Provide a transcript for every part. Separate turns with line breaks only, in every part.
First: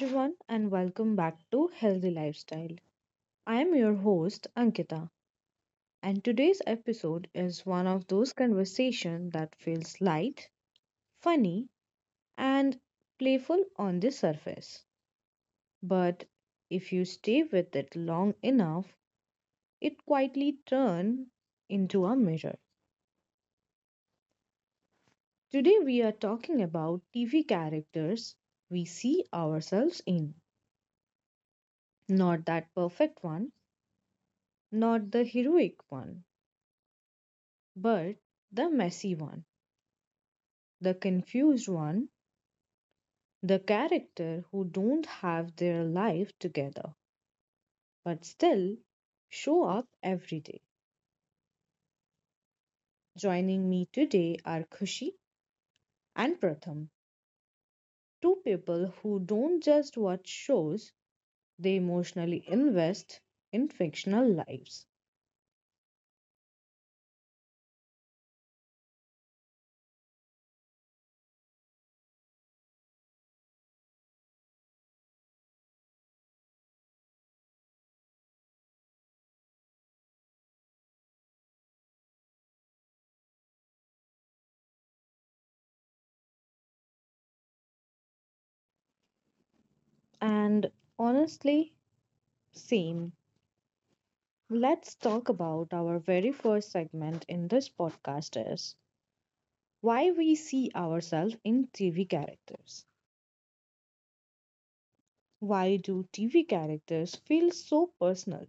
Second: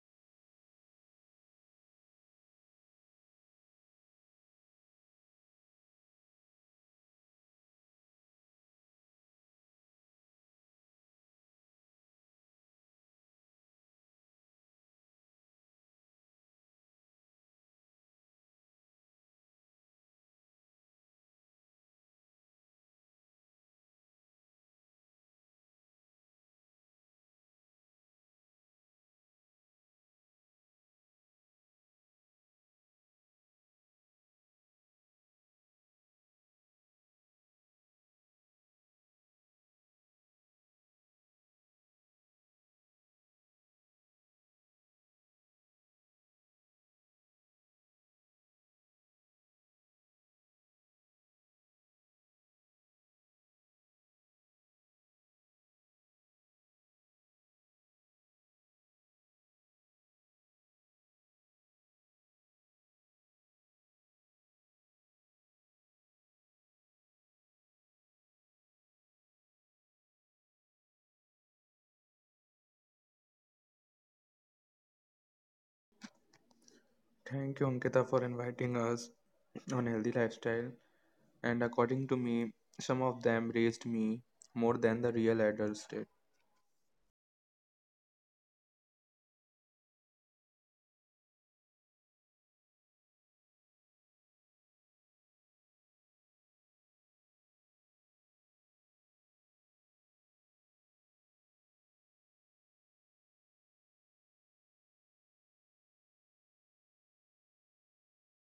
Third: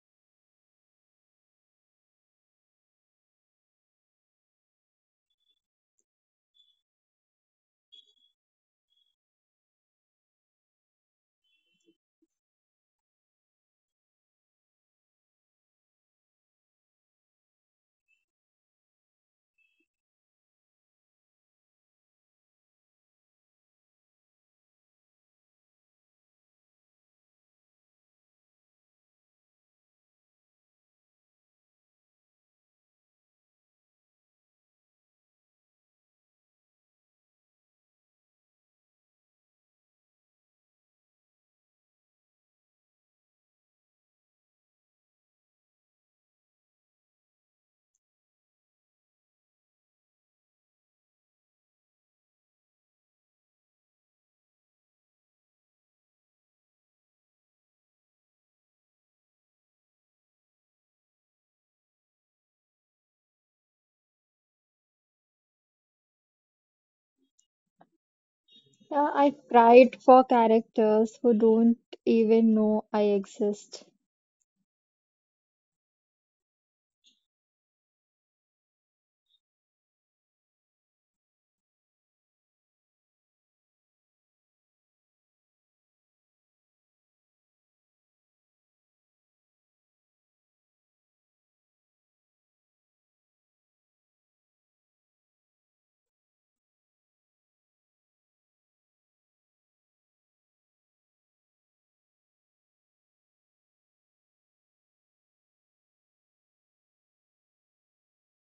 everyone, and welcome back to Healthy Lifestyle. I am your host, Ankita, and today's episode is one of those conversations that feels light, funny, and playful on the surface. But if you stay with it long enough, it quietly turns into a mirror. Today, we are talking about TV characters we see ourselves in. Not that perfect one, not the heroic one, but the messy one, the confused one, the character who don't have their life together but still show up every day. Joining me today are Khushi and Pratham, two people who don't just watch shows, they emotionally invest in fictional lives.
Yeah, I cried for characters who don't even know I exist.
Thank you, Ankita, for inviting us on Healthy Lifestyle. And according to me, some of them raised me more than the real adults did.
And honestly, same. Let's talk about our very first segment in this podcast is why we see ourselves in TV characters. Why do TV characters feel so personal?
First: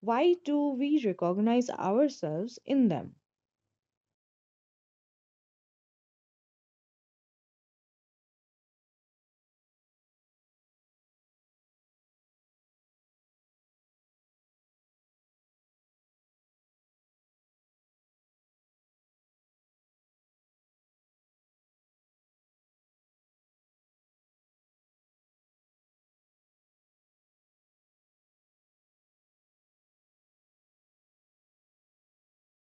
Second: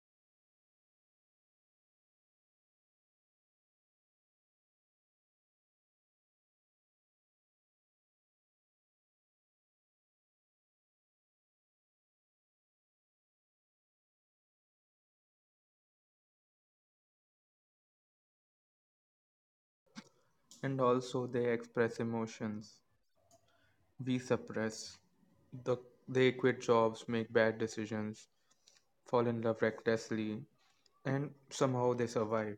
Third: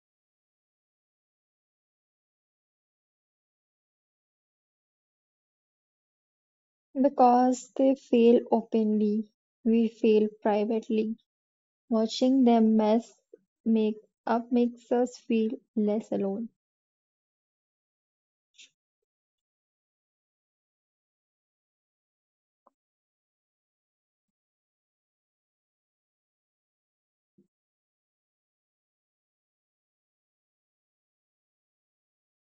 Why do we recognize ourselves in them?
Because they fail openly, we fail privately. Watching them mess make up makes us feel less alone.
And also, they express emotions we suppress. The, they quit jobs, make bad decisions, fall in love recklessly, and somehow they survive.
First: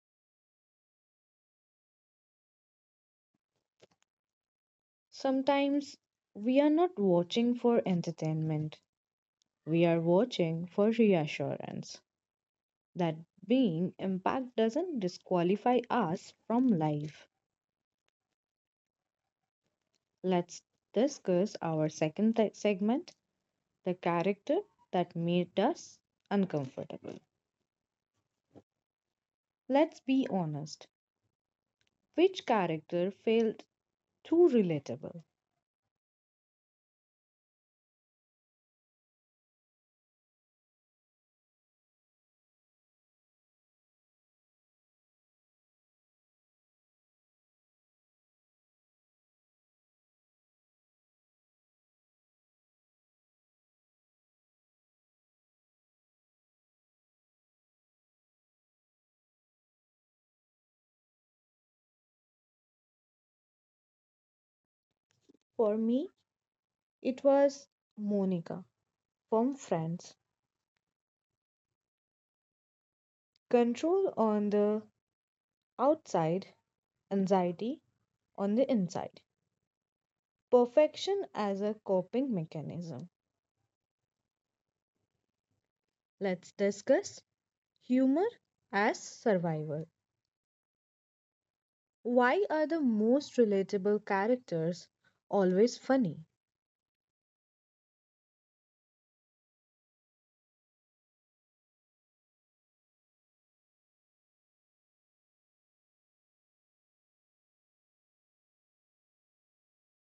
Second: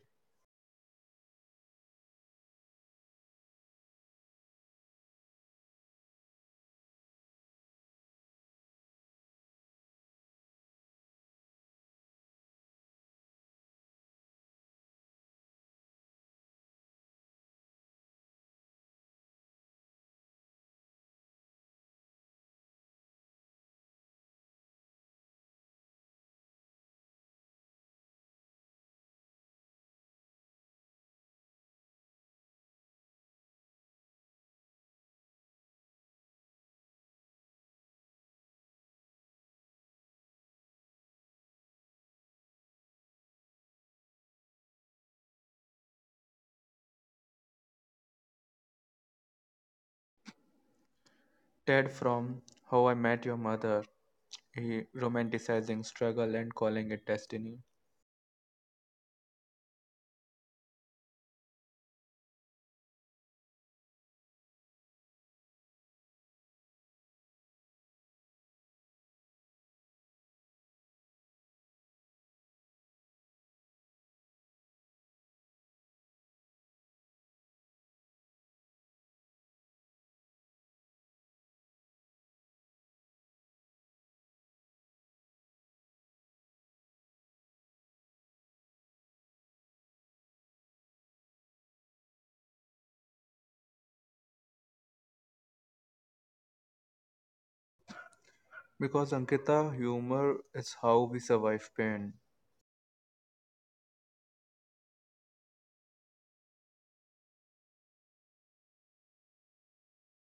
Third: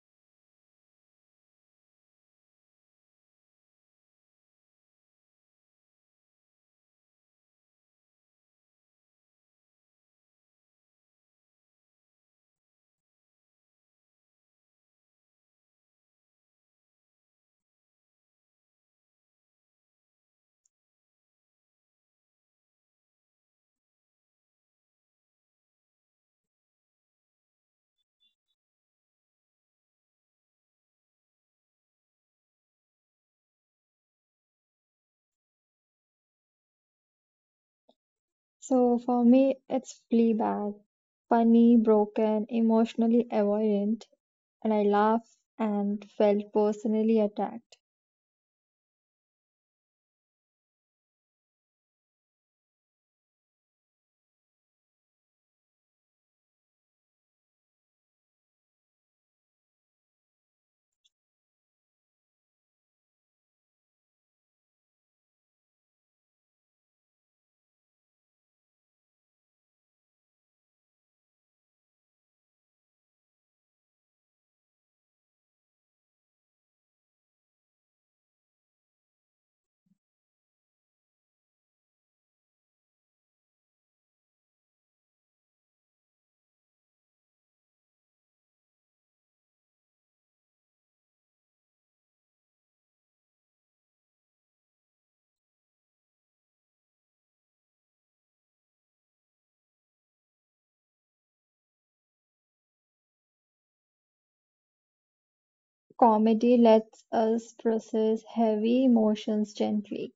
Sometimes we are not watching for entertainment, we are watching for reassurance that being impact doesn't disqualify us from life. Let's discuss our second segment, the character that made us uncomfortable. Let's be honest. Which character felt too relatable?
So for me, it's Fleabag, funny, broken, emotionally avoidant, and I laugh and felt personally attacked.
Ted from How I Met Your Mother, he romanticizing struggle and calling it destiny.
For me, it was Monica from Friends. Control on the outside, anxiety on the inside. Perfection as a coping mechanism. Let's discuss humor as survival. Why are the most relatable characters always funny?
Because Ankita, humor is how we survive pain.
Comedy lets us process heavy emotions gently.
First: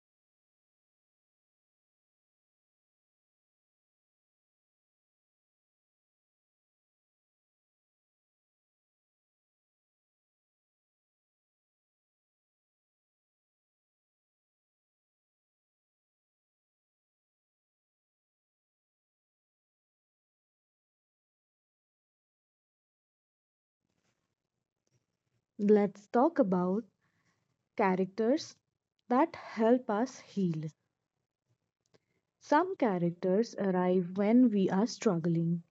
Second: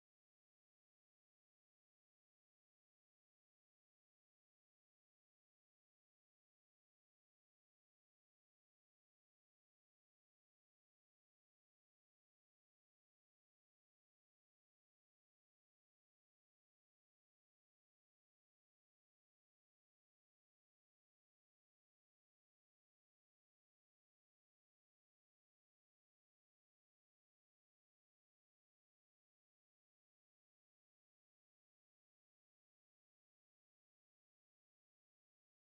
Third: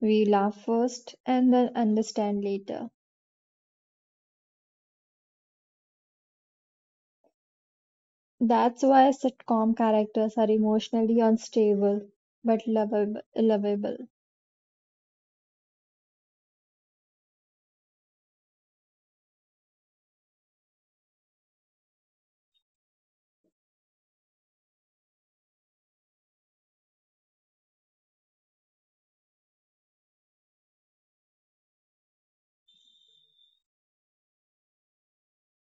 We laugh first and then understand later. That's why sitcom characters are emotionally unstable but lovable.
Let's talk about characters that help us heal. Some characters arrive when we are struggling.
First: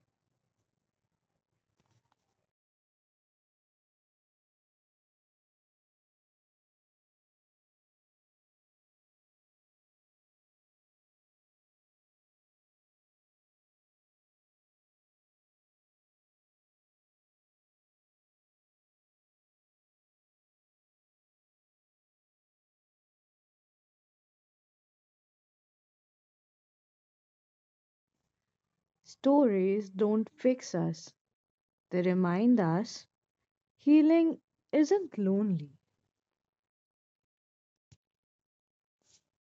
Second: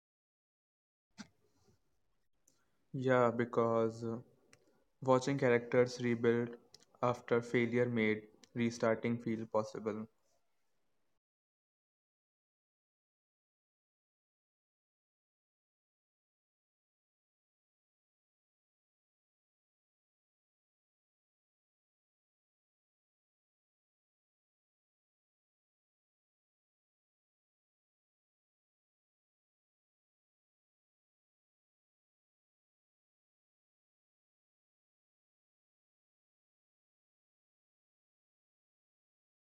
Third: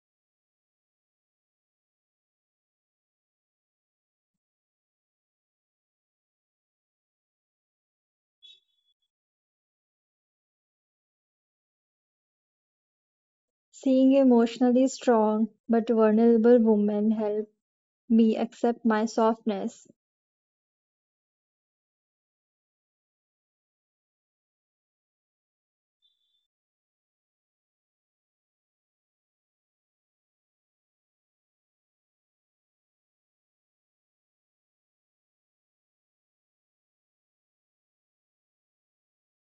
Yeah, because watching characters rebuild after failure made restarting feel possible.
Seeing emotionally strong but vulnerable women help me accept my softness.
Stories don't fix us, they remind us healing isn't lonely.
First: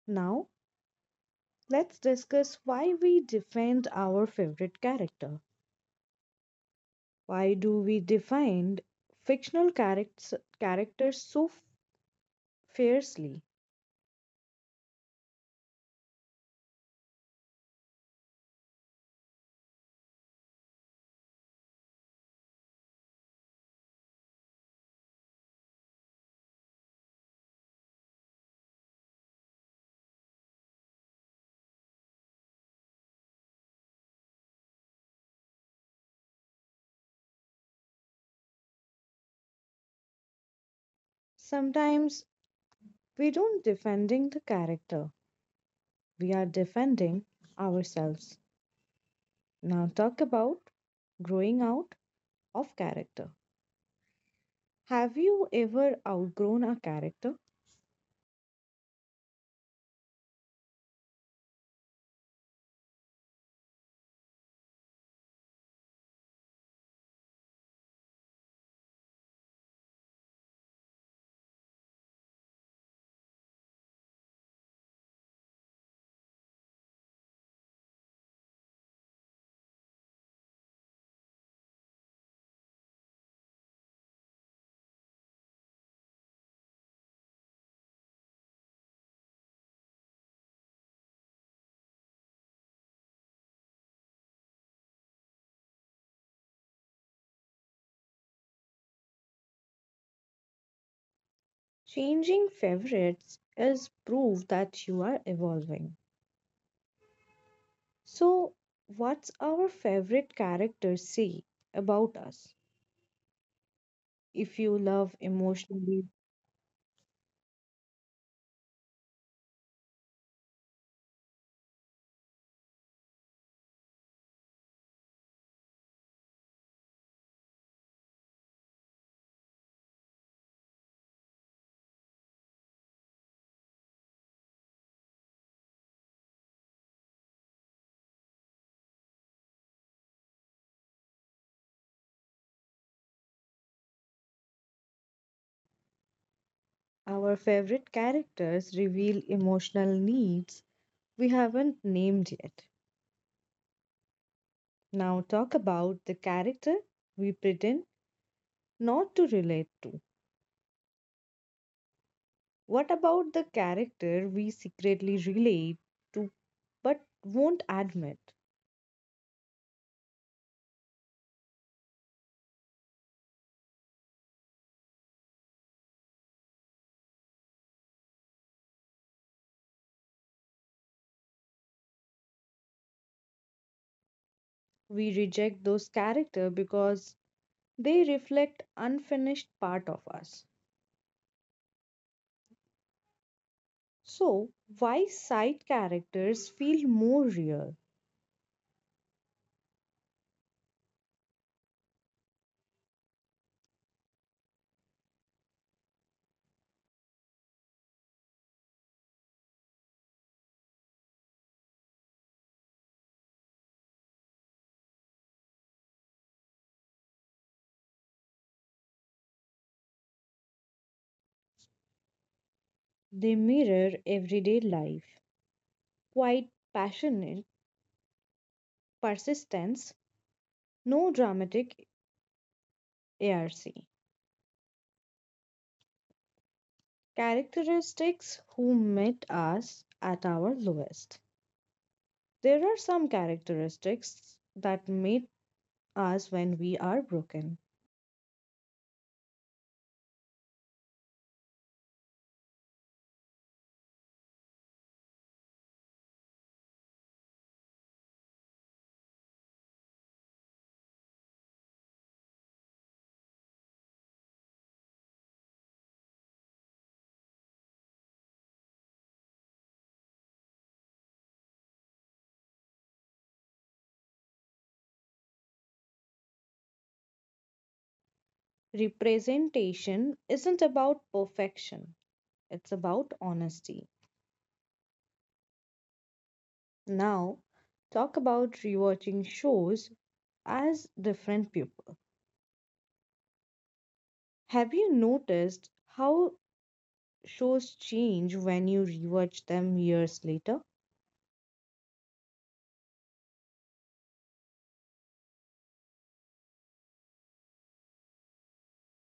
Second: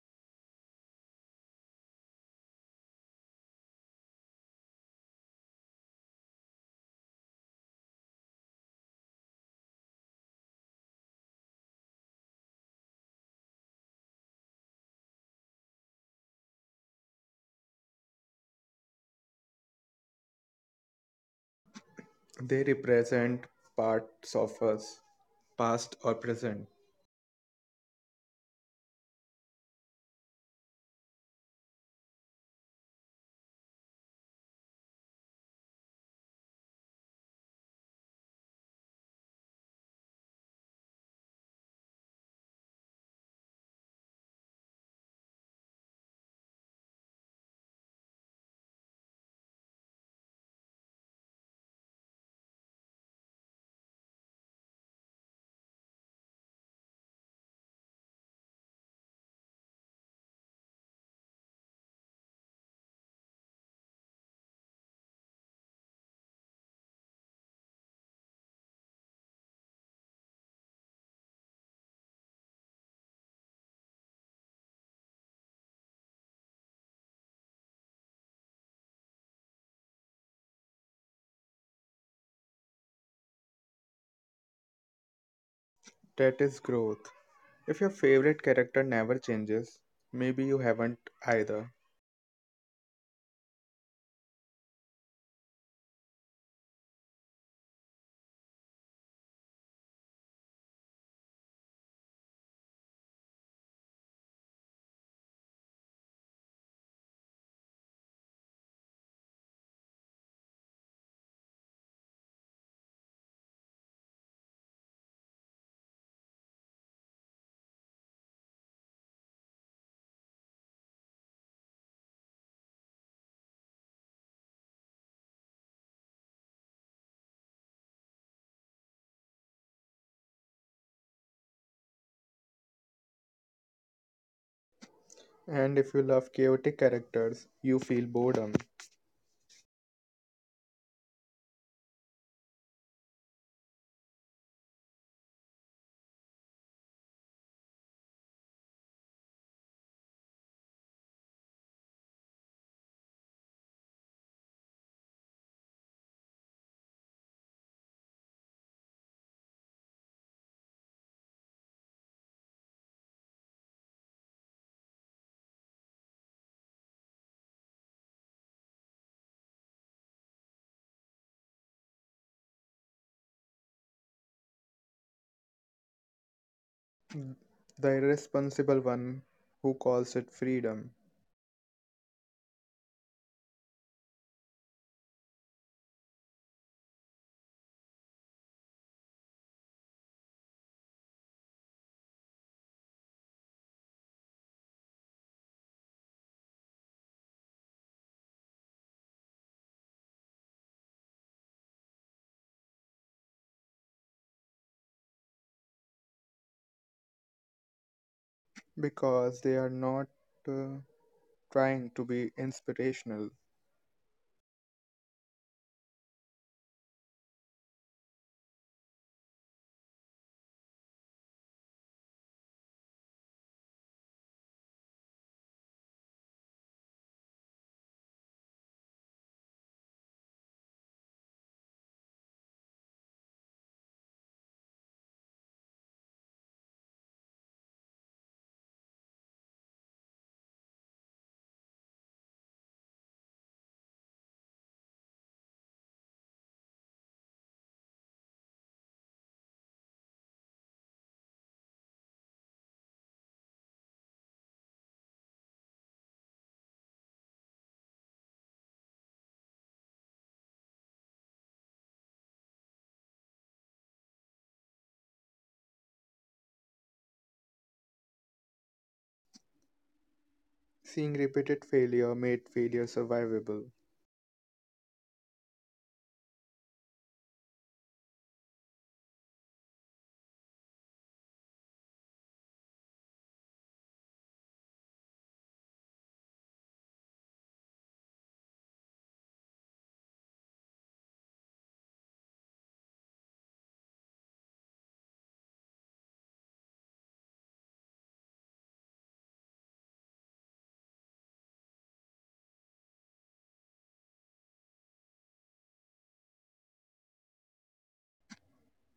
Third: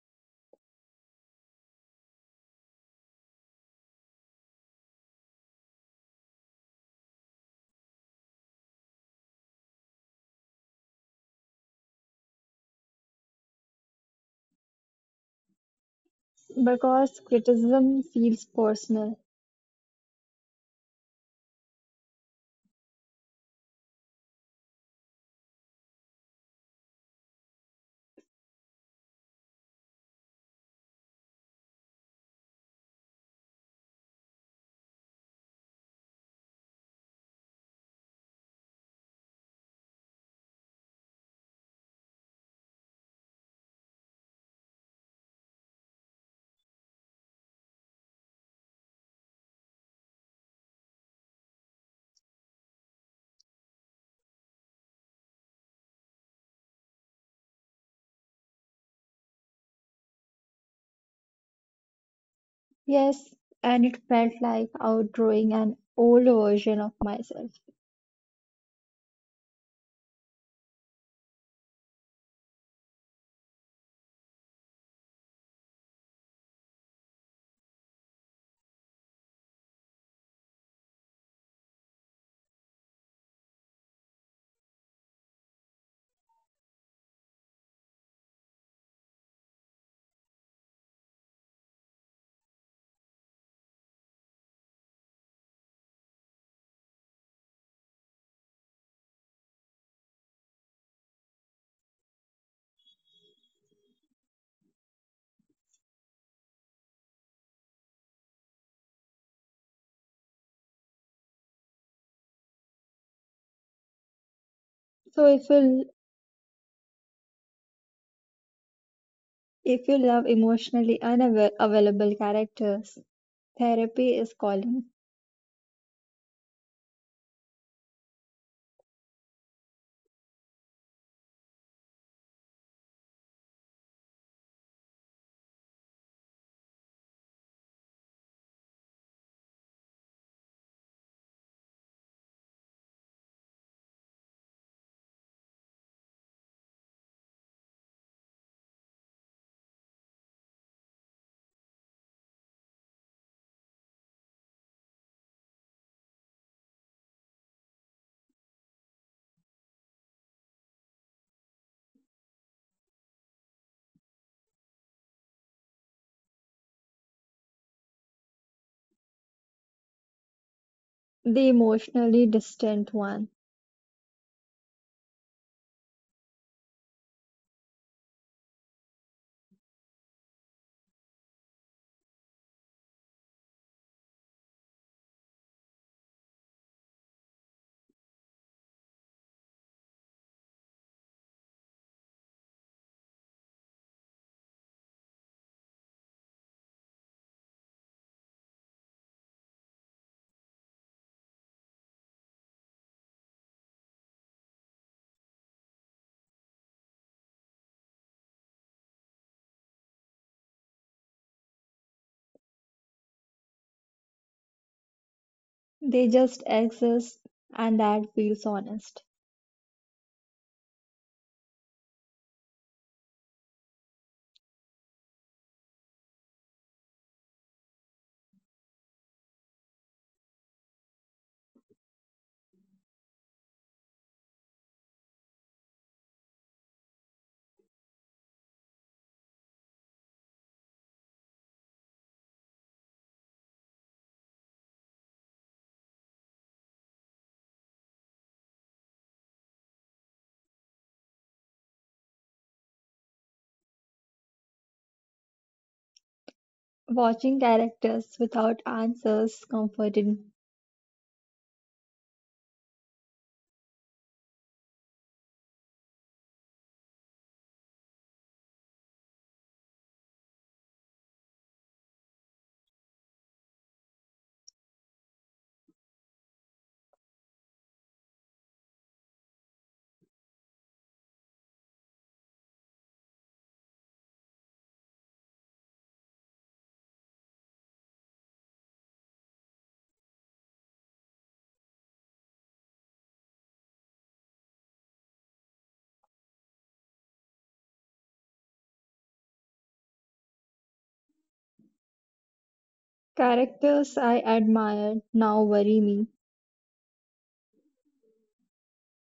Now, let's discuss why we defend our favorite character. Why do we defend fictional characters, characters so fiercely?
Because criticism feels personal.
They represent parts of us, past or present.
Sometimes we don't defending the character, we are defending ourselves. Now talk about growing out of character. Have you ever outgrown a character?
Yes, and it felt like outgrowing an old version of myself.
That is growth. If your favorite character never changes, maybe you haven't either.
Changing favorites is proof that you are evolving. So, what's our favorite character say about us? If you
So
love
if you
emotionally,
if you love emotionally unavailable characters, therapy is calling.
And if you love chaotic characters, you feel boredom.
our favorite characters reveal emotional needs we haven't named yet. Now, talk about the character we pretend not to relate to. What about the character we secretly relate to but won't admit?
The emotionally distant one.
The irresponsible one who calls it freedom,
We reject those characters because they reflect unfinished part of us. So, why side characters feel more real?
because they are not uh, trying to be inspirational.
They just exist, and that feels honest.
They mirror everyday life. Quite passionate persistence, no dramatic arc. Characteristics who met us at our lowest. There are some characteristics that meet us when we are broken.
Watching characters without answers comforted.
Seeing repeated failure made failure survivable,
Representation isn't about perfection, it's about honesty. Now, talk about rewatching shows as different people. Have you noticed how shows change when you rewatch them years later?
Characters I admired now worry me.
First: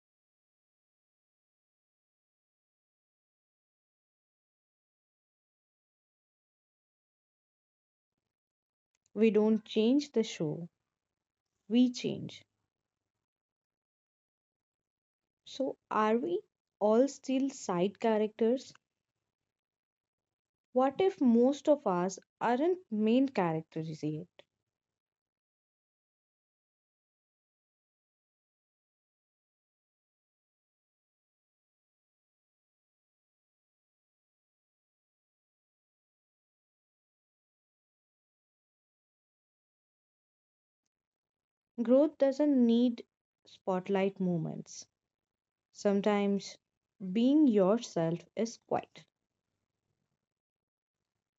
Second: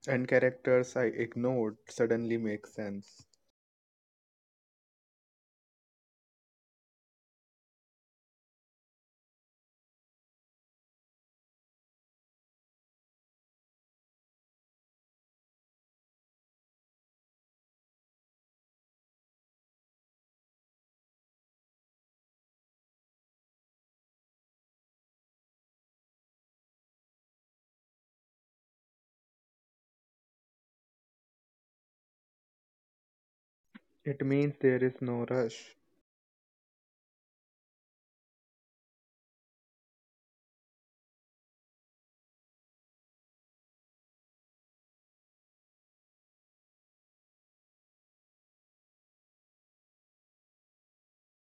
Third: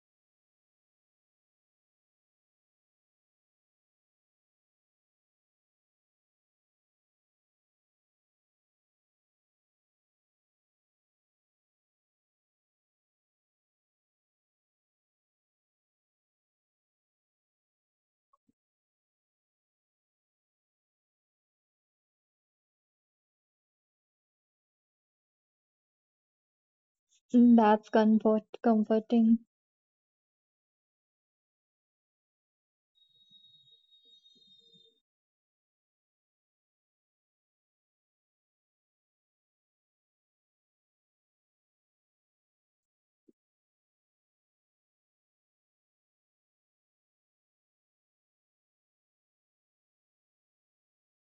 and characters I ignored suddenly make sense.
We don't change the show, we change. So, are we all still side characters? What if most of us aren't main characters yet?
Mm, that's comforting.
It means there is no rush.
Growth doesn't need spotlight moments. Sometimes being yourself is quiet.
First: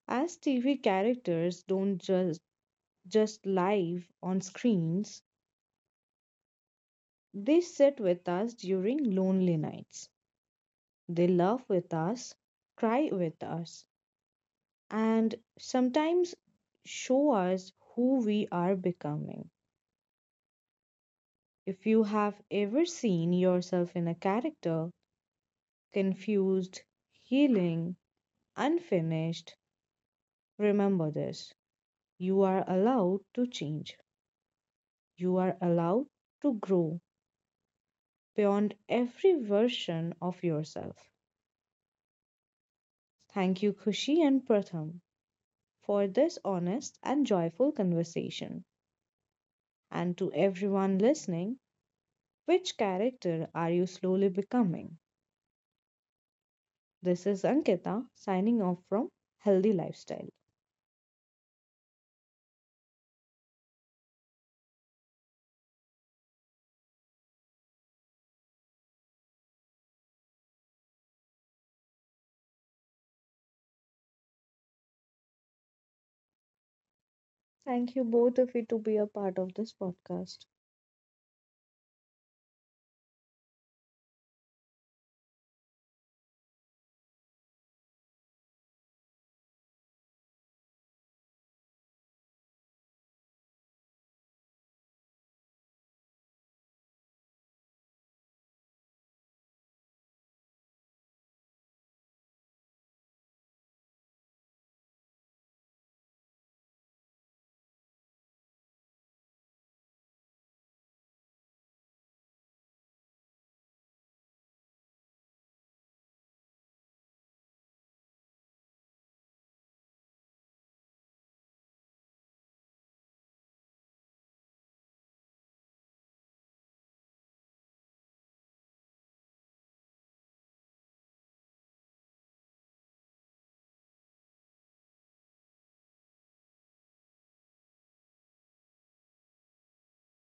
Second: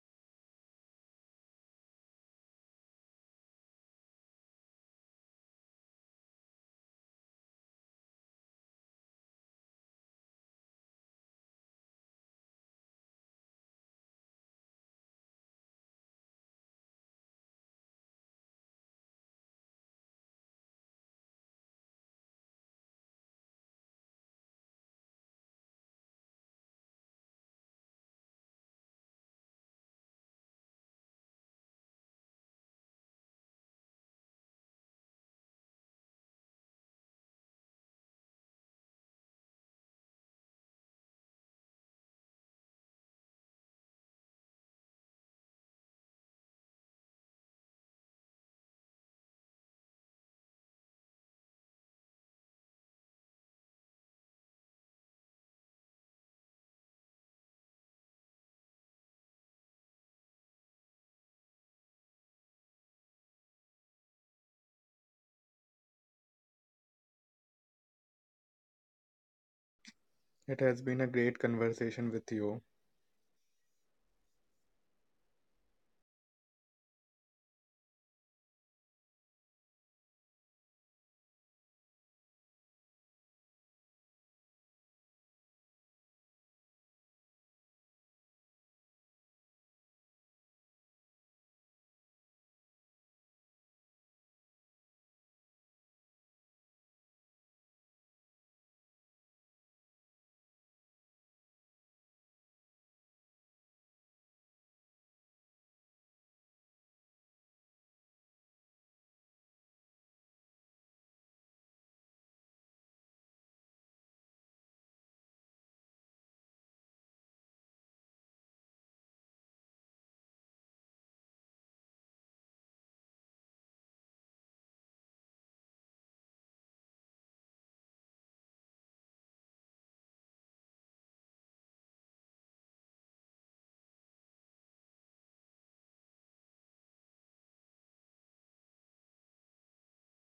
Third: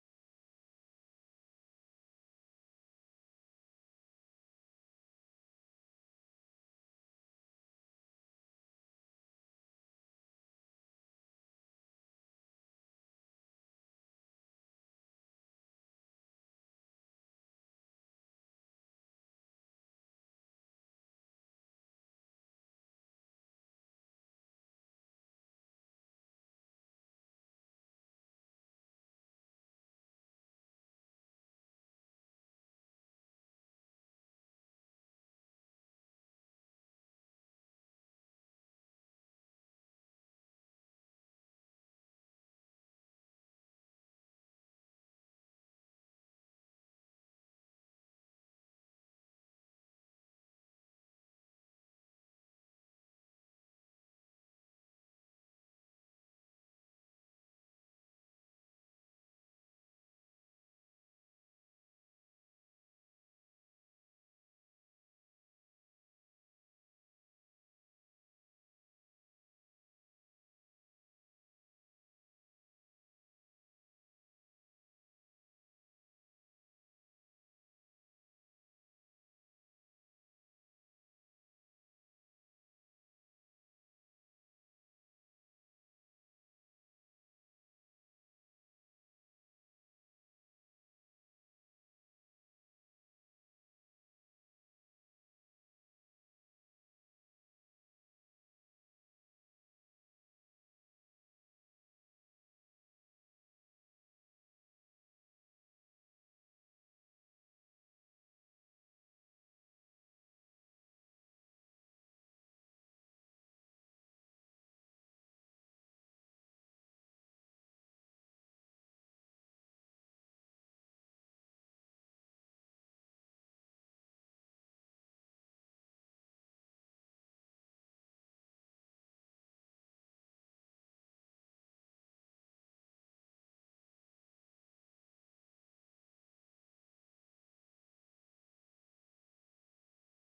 As TV characters don't just live on screens, they sit with us during lonely nights. They laugh with us, cry with us, and sometimes show us who we are becoming. If you have ever seen yourself in a character, confused, healing, unfinished, remember this. You are allowed to change. You are allowed to grow beyond every version of yourself. Thank you, Kushi and Pratham, for this honest and joyful conversation. And to everyone listening, which character are you slowly becoming? This is Ankita signing off from Healthy Lifestyle.
It has been a great conversation with you.
Thank you both of you to be a part of this podcast.